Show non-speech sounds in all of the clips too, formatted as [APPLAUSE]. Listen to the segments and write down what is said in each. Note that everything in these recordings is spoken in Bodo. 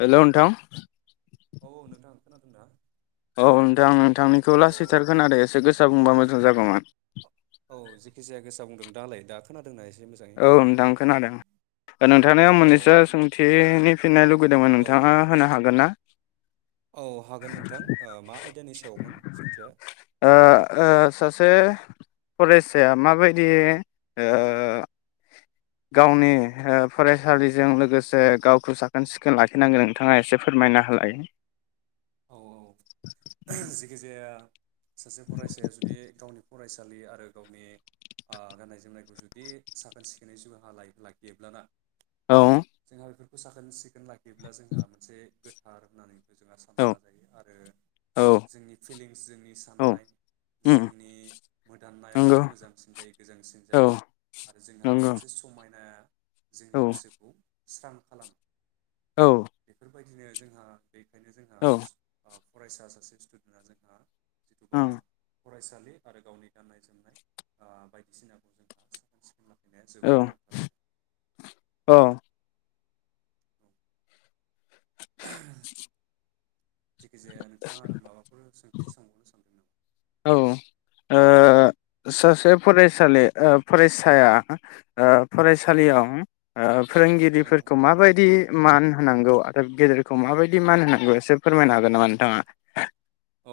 हेलौ नोंथां औ औ नोंथां खोनादों ना औ नोंथां नोंथांनिखौ औ लासैथार खोनादों एसे गोसा बुंबा मोज जागन औ जेखि जाया गोसा बुंदों दालाय दा खोना औ नोंथां खोनादों नोंथांनियाव औ मोननैसो सोंथिनि फिन्नाय लुगैदोंमोन औ नोंथाङा औ होनो हागोन ना औ हागोन नोंथां ओ मा आयदानि सायावमोन सोंथिया ओ ओ सासे फरायसाया माबायदि गावनि फरायसालिजों लोगोसे गावखौ साखोन सिखोन लाखिनांगोन नोंथाङा एसे फोरमायना होलायो औ औ जेखि जाया सासे फरायसाया जुदि गावनि फरायसालि आरो गावनि ओ गाननाय जोमनायखौ जुदि साखोन सिखोनै जुहा लायोब्ला गेब्लाना औ साखोन सि लाखियोब्ला जोंहा मोनसे हार होननानैबो जों सानना औ लाजायो आरो औ जोंनि फिलिंस जोंनि औ साननाय उम जोंनि मोदान्नाया नंगौ मोजांसिन जायो गोजांसिन औ जायो आरो जोंहा नंगौ मोनसे समायना औ जोंनि गोसोखौ स्रां खालाम औ बेबायदिनो जोंहा बेखायनो जोंहा औ फरायसा सासे स्टुडेन्टआ जोंहा [INAUDIBLE] थ'बा ओं फरायसालि आरो गावनि गाननाय जोमनाय ओ बायदिसिनाखौ जोंहा साखोन सिखोन या जोबोद औ गोनांथारानो औ [INAUDIBLE] जेखिजाया नोंथाङा आरो माबाफोर सों बि समावनो सानदोंमोन आं औ ओ सासे फरायसालि ओ फरायसाया ओ औ फरायसालियाव ओ औ फोरोंगिरिफोरखौ माबायदि मान होनांगौ आरो गेदेर खौ औ माबायदि मान होनांगौ एसे औ फोरमायनो हागोन नामा नोंथाङा औ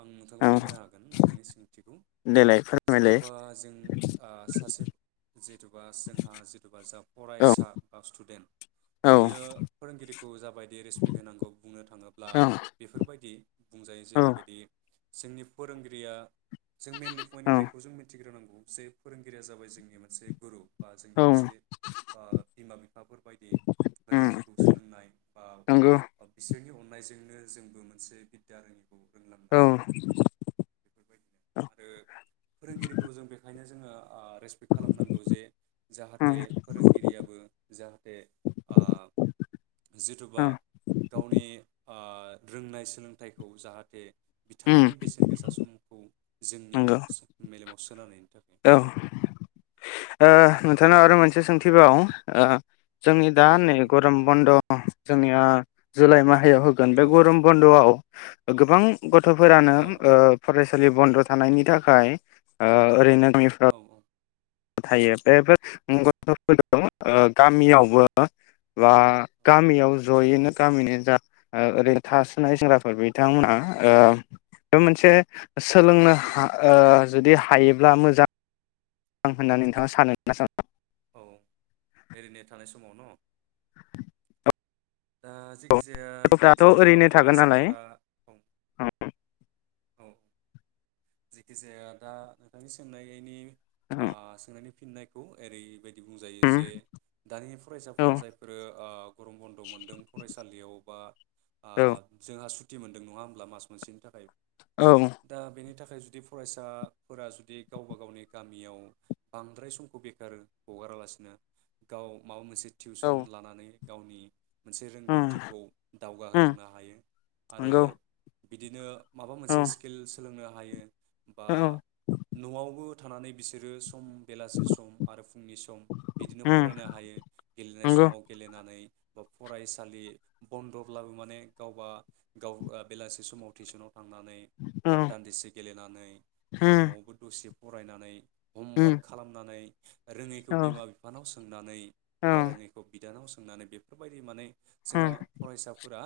आं नोंथांखौ औ फोरमायनो हागोन ओं निसिम मिथिगौ देलाय फोरमायलाय जिथुबा जों ओ सासे जेथुबा जोंहा जिथुबा जा औ फरायसा बा स्टुडेन्ट औ बेयो फोरोंगिरि खौ जाबायदि रेसपेक्ट होनांगौ बुंनो थाङोब्ला औ बेफोरबायदि बुंजायो औ जेरैबायदि जोंनि फोरोंगिरिया जों मेइनलि औ पइन्ट बेखौ जों मिथिग्रोनांगौ जे फोरोंगिरिया जाबाय जोंनि मोनसे गुरु बा जोंनि औ मोनसे बिमा बिफाफोर बायदि उम रोङैखौ सोलोंनाय बा नंगौ बिसोरनि अन नायजोंनो जोंबो मोनसे बिदि आरो औ रोंनाय बेफोरबायदिनो आरो फोरोंगिरिखौ जों बेखायनो जोङो ओ रेसपेक्ट खालामनांगौ जे उम जाहाथे फोरोंगिरियाबो जाहाथे ओ जिथुबा औ गावनि ओ रोंनाय सोलों थाइखौ जाहाथे उम बिथांनि बेसेन गोसा सम ओं जोंनियाव नंगौ मेलेमाव सोनानै औ ओ औ नोंथांनाव आरो मोनसे सोंथिबाव ओ जोंनि दा औ नै नोंथां गरम सोंलाय बन्द' जोंनिया जुलाइ माह हायाव होगोन बे औ औ गरम बन्द'आव गोबां ग थ'फोरानो ओ फरेस लि बन्द' थानायनि थाखाय ओ ओरैनो गामिफ्राव औ थायो बेफो मुं [INAUDIBLE] गामियावबो बा गामियाव ज'यैनो औ गामिनि जा ओ ओरै थासोनाय सेंग्राफोर बिथांमोना ओ बे मोनसे सोलोंनो उम हा ओ जुदि हायोब्ला मोजां आं होननानै नोंथाङा सानो ना साना? औ ओरैनो थानाय समाव न' दा जे खिजाया गथ'फ्राथ' जेदोबा ओरैनो थागोन नालाय फरायसाफोरा औ औ जेखिजाया दा नोंथांनि सोंनायैनि आ सोंनायनि फिननायखौ ओरैबायदि बुंजायो जे दानि औ फरायसाफोरा जायफोरो आ गरम बन्द' मोनदों फरायसालियाव बा आ जोंहा सु थि मोनदों नङा होमब्ला मास मोनसेनि थाखाय औ दा बेनि था खाय जुदि फरायसाफोरा जुदि गावबा गावनि गामियाव बांद्राय समखौ बेखारो हगारालासिनो गाव माबा मोनसे टिउसन औ लानानै गावनि मोनसे उम रोंगौथिखौ उम दावगाहोलांनो हायो आरो नंगौ बिदिनो माबा औ मोनसे स्किल सोलोंनो हायो। बा औ न'आवबो थानानै बिसोरो सम बेलासि सम आरो फुंनि सम बिदिनो उम फरायनो हायो गेलेनाय नंगौ समाव गेलेनानै बा फरायसालि बन्द'ब्लाबो माने गावबा गाव बेलासि समाव टिउसनाव थांनानै औ बा उम दान्दिसे गेलेनानै बा न'आवबो दसे फरायनानै उम हमवर्क खालामनानै रोङैखौ औ बिमा बिफानाव सों नानै बारोङैखौ बि दानाव सोंनानै बेफोरबायदि माने जोंहा उम फरायसाफोरा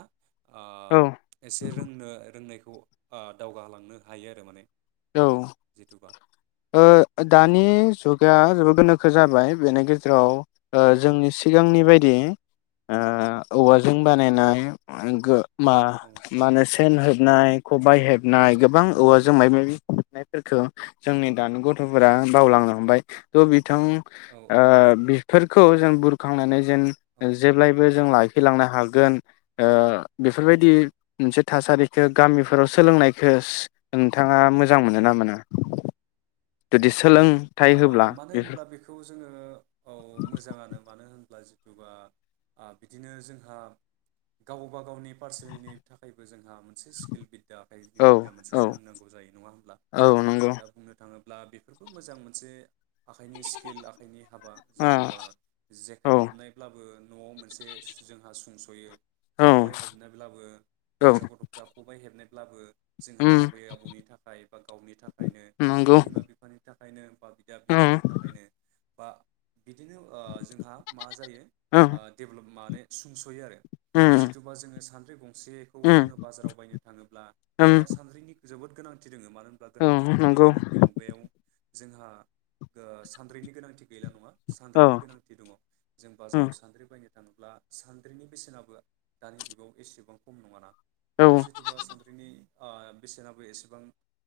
ओ औ एसे रोंनो रोंनायखौ ओ दावगालांनो हायो आरो माने औ जिथुबा ओ दानि जुगा जो गोनोखो जाबाय बेनि गेजेराव औ ओ औ जोंनि सिगांनि नंगौ बायदि नंगौ ओ औ औवाजों बानायनाय [UNINTELLIGIBLE] मा औ माने सेन हो नाय खबाय हेब नाय गोबां औ औवाजों मायबा माइबि नायफोरखौ जोंनि दानि गथ' गथ'फोरा औ बावलांनो हमबाय। थ' बि बिथां औ ओ औ नंगौ बेफोरखौ जों बुरखांनानै जेन औ जेब्लायबो जों लाख थैलांनो हागोन ओ बेफोरबायदि औ मोनसे थासारिखौ गामिफोराव सोलोंनायखोस नोंथाङा मोजा औ मोजां मोनो ना मोना? जुदि सो ओ मानो होनब्ला बेखौ जोङो औ मोजाङानो मानो होनब्ला जो बा आ बिदिनो जोंहा गावबा गावनि पार्सनेलनि थाखायबो जोंहा मोनसे स्किल बिद्दा आखाय औ बिद्दया मोनसे औ सोलोंनांगौ जायो नङा होमब्ला औ नंगौ दा बुंनो थाङो ब्ला बेफोरबो मोजां मोन जे आखाइनि स्किल आखाइनि हाबा ओ जिथुबा औ जेखाइ हबनायब्लाबो न'आव मोनसे सु जोंहा संसयो। औ खबाइ हबनायब्लाबो औ हौवासा गथ'फ्रा खबाइ हेबनो ब्लाबो जोंहा उम आबै आबौनि थाखाय बा गावनि थाखायनो बा नंगौ बिमा बिफानि थाख खायनो ओ बिद्दा बिफोरनि उम थाखायनो बा बिदिनो ओ जोंहा मा जायो उम ओ देभिलप मानो सुंस'यो आरो। उम सिथुबा जोङो सान [UNINTELLIGIBLE] सेखौ उम जोङो बाजाराव बायनो थाङोब्ला उम जोंहा सानद्रिनि जोबोद गोनांथि ‌ जोङो मानो होनब्ला औ गोनां दिनै नंगौ गोनोखो मुगायाव जोंहा ओ सानद्रैनि गोनांथि गैला नङा औ सानद्रिनि गोनांथि दङ जों उम बाजाराव सानद्रि बायनो थांब्ला सान्द्रिनि बेसेनाबो दानि जुगाव एसेबां खम नङाना। औ दा जिथुबा सानद्रिनि ओ बेसेनाबो एसेबां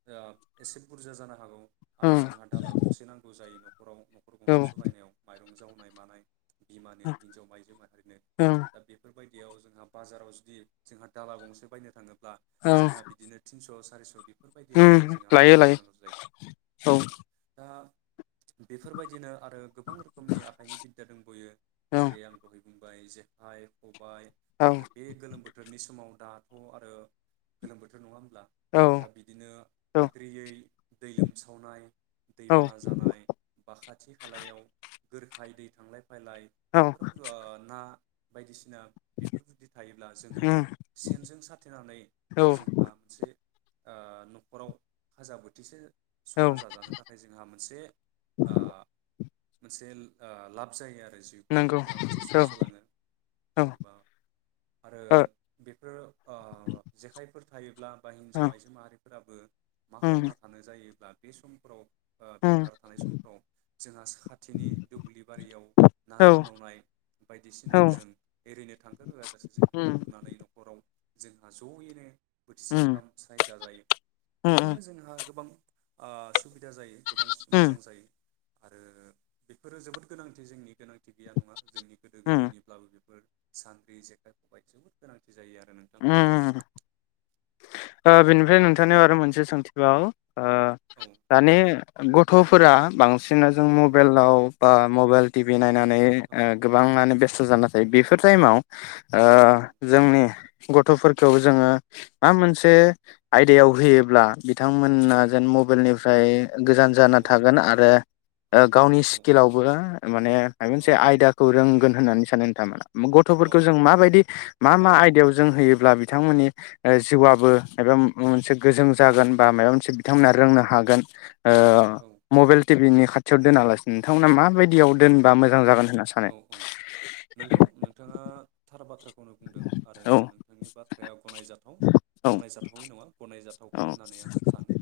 ओ एसे बुरजा जानो हागौ। आरो उम जोंहा दाला गंसे नांगौ जायो न' खराव, न'खर औ गंसे सालायनायाव माइरं जाव नाय मानाय बिमानो हिनजाव आइजो माहारिनो उम दा बेफोर बायदियाव जोंहा बाजाराव जुदि जोंहा दाला गंसे बायनो थाङो ब्ला जोंहा बिदिनो थिनस' सा सारिस' बिद ओम लायो लायो औ दा बेफोरबायदिनो आरो गोबां रोखोमनि आखाइनि बिद्दा दंबयो औ जेरै आं दहै बाय [UNINTELLIGIBLE] [UNINTELLIGIBLE] औ आरो बे गोलोम बोथोरनि समाव दाथ' आरो गोलोम बोथोर नङामोन औ [UNINTELLIGIBLE] दा बिदिनो औ आद्रियै दै लोमसावनाय औ दैबाना जानाय बा खाथि खालायाव गोरखायै दै थांलाय [UNINTELLIGIBLE] [UNINTELLIGIBLE] औ बेफोराव [UNINTELLIGIBLE] बायदिसिना [UNINTELLIGIBLE] बेफोरबायदि थायोब्ला जोङो उम सेनजों साथेनानै औ जोंहा मोनसे ओ न'खराव खाजा बोथिसे औ संना जाजानो था नाथाय जोंहा मोनसे ओ मोनसे ओ लाब जायो आरो [UNINTELLIGIBLE] नंगौ न'खरा मोनसे औ सुंस'लाङो औ जिथुबा आरो ओ बेफोर जेखायफोर थायोब्ला बा ओ हिनजाव आइजो माहारि फोराबो मा उम खालामना थानो जायोब्ला बे समफोराव ओ उम बेखार थानाय समफ्राव जोंहा खाथिनि दुब्लि बारियाव ना औ रोनावनाय बायदिसिनाखौ उम जों ओरैनो थांगार होआ जासे जों ना उम गुरनानै न'खराव जोंहा ज'यैनो बोथिसे उम ओंखाम स्राय जाजायो बिब्दिनो उम जोंहा गोबां आ सुबि दा जायो गोबां मोजां जायो आरो बेफोरो जोबोद गोनांथि जोंनि गोनांथि गैया नङा हम सानद्रि जेखाइ खबाय जोबोद गोनांथि जायो आरो नोंथां हम हम हम ओ बेनिफ्राय नोंथांनियाव आरो मोनसे सोंथि बाव आ औ दानि ग थ'फोरा बां सिना जों औ मबेलाव बा मबाइल टिभिनाय नानै औ ओ गोबाङानो बे खस्थ जाना थायो बेफोर टाइमाव ओ औ जोंनि गथ'फोरखौ जोङो मा मोनसे आयदायाव होयोब्ला बिथांमोना जेन मबेलनिफ्राय गोजान जाना औ थागोन आरो ओ गावनि औ स्किललावबो माने माबा औ मोनसे आयदाखौ रोंगोन होननानै सानो नोंथाङामा गथ'फोरखौ जों माबायदि मा औ मा आयदायाव होयोब्ला बिथांमोननि ओ जिउआबो मायबा मोनसे गोजों जागोन बा मायबा मोनसे बिथांमोना रोंनो हागोन ओ मबेल टिभिनि खाथि थियाव दोनालासिनो नोंथांमोना माबायदियाव दोनबा मोजां जागोन होनना सानो औ औ नोंगौ नोंथाङा थार बाथ्राख खौनो बुंदों आरो औ नोंथांनि बाथ्राया गनायजाथाव औ गनायजाथावै नङा गनाय जाथावगोन औ होननानै आं सानो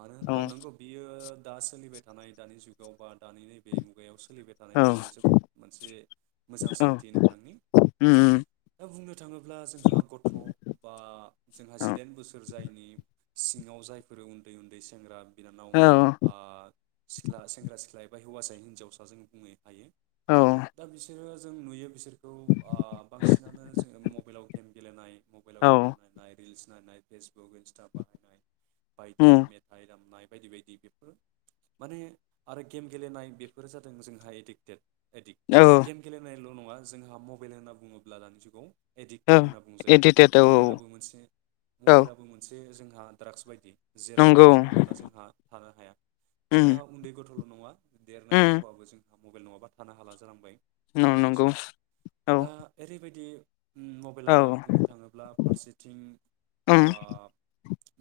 मानो होनब्ला नोंगौ बियो दा सोलिबाय थानाय दानि जुगाव बा दानि नैबे मुगायाव सोलिबाय था औ बियो जोबोद मोनसे मोजां औ सोंथि नोंथांनि उम दा बुंनो थाङोब्ला जोंहा गथ' बा जोंहा औ जिदाइन बोसोर जायनि सिङाव जायफोरो उन्दै उन्दै सेंग्रा बिनानाव औ आ सिख्ला सेंग्रा सिख्ला एबा हौवासाय हिनजावसा जों बुङो हायो दा बिसोरो जों नुयो बिसोरखौ ओ बांसिनानो जोङो मबाइलाव गेम गेलेनाय मबाइलाव औ भिडिअ नायनाय रिल्स नायनाय फेज गुग इनस्था बाहायनाय बायदि उम मेथाइ दामनाय बायदि बायदि बेफोर माने आरो गेम गेलेनाय बेफोरो जादों जोंहा एदिक देद एदिग औ गेम गेलनाय बेल' नङा जोंहा मबेल होन्ना बुङोब्ला दानि जुगाव औ एडिक्टेड होनना एडिटेड औ बुंजायो मबेला मोनसे औ मबेलाबो मोनसे जों आ द्राग्स बायदि जेराव नंगौ मबेल नङाब्ला उम जोंहा थानो हाया जोंहा उन्दै गथ'ल' नङा देरनाय उम गथ'आबो जोंहा मबेल नङाबा थानो हाला जालांबाय न दानि नंगौ जुगाव औ दा ओरैबायदि मबेला औ बुंनो थाङोब्ला फारसेथिं उम ओ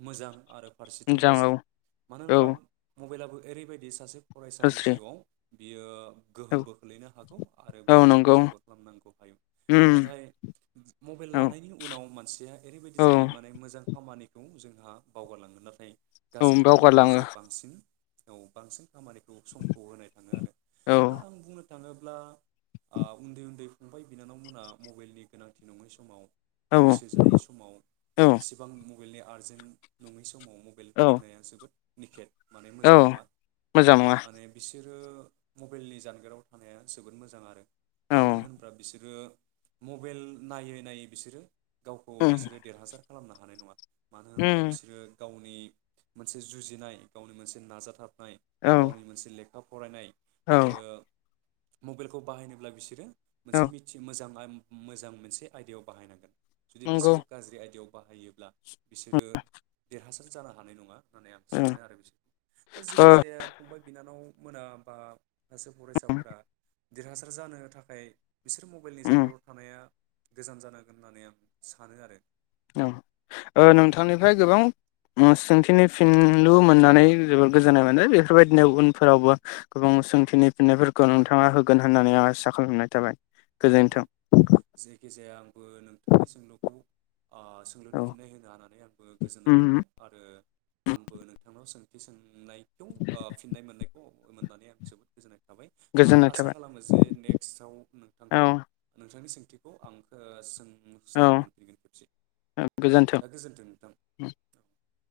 मोजां आरो फारसेथिं मोजां औ गाज्रि मानो औ होनबा मबेलाबो ओरैबायदि सासे फरायसानि दस्रि जिउआव बियो औ गोहोमबो खोलैनो हागौ आरो औ बेखौ नंगौ मोजांबो खालामनांगौ हायो उम नाथाय मबेल औ लानायनि उनाव मानसिया ओरैबायदि औ जायो माने मोजां खामानि खौ जोंहा बावगारलाङो नाथाय औ गाज्रि खामानियावसो बावगारलाङो बांसिन औ बांसिन खामानिखौ समखौ होनाय थांङो आरो औ दा आं बुंनो थांङोब्ला ओ उन्दै -उन्दै फंबाय बिनानावमोना मबाइलनि गोनांथि नंङै समाव औ बैसो जायै समाव औ एसेबां मु मबायलनि आर्जेन्ट नंङै समाव मबाइल औ थुनाया जोबोद निखेट माने औ मोजां नंङा मोजां नङा माने बिसोर ओ म मबेइलनि जानगाराव थानाया जोबोद मोजां आरो औ मानो होनोब्ला बिसोरो मबेइल नायै- नायै बिसोरो गावखौ उम बिसोरो देरहासार खालामनो हानाय नंङा मानो होनब्ला उम बिसोरो गावनि मोनसे जुजिनाय गावनि मोनसे नाजाथाब औ गावनि मोनसे लेख खा फरायनाय औ आरो मबाइलखौ बाहायनोब्ला बिसोरो मोनसे औ मिथि मोजां मा मोजां मोनसे आयदायाव बाहायनांगोन जुदि नंगौ बिसोरो गाज्रि आयदायाव बाहायोब्ला बिसोरो देरहासार जानो हानाय नंङा होननानै आं ओ सानो आरो बिसोर दा जेखि ओ जाया फंबाय बिनानाव मोनाबा सासे उम फरायसाफोरा देरहासार जानो थाखाय बिसोर मबाइलनि उम जानगाराव थानाया गोजान जानांगोन होननानै आं सानो आरो ओ ओ नोंथांनिफ्राय गोबां ओम सोंथिनि फिनलु मोननानै जोबोद गोजोननाय मोनदों बेफोरबायदिनो उनफोरावबो गोबां सोंथिनि फिननायफोरखौ नोंथांङा होगोन होननानै आं आसा खालामनाय थाबाय औ औ गोजोन्थों जायखिजाया आंबो नोंथांनि सोंलुखौ ओ सोंलुनि औ फिननाय होनो हानानै आंबो गोजोननाय उम मोनबाय आरो आंबो नोंथांनाव सों बिसों लाइक थ फिननाय मोननायखौ मोननानै आं जोबोद गोजोननाय जाबाय आं गोजोननाय आसा थाबाय खालामो जे नेक्स्टाव औ नोंथांनि सोंथिखौ आं ओ सों औ जानो मोनफैनगोन खेबसे दा गोजोन्थों नोंथां [INAUDIBLE]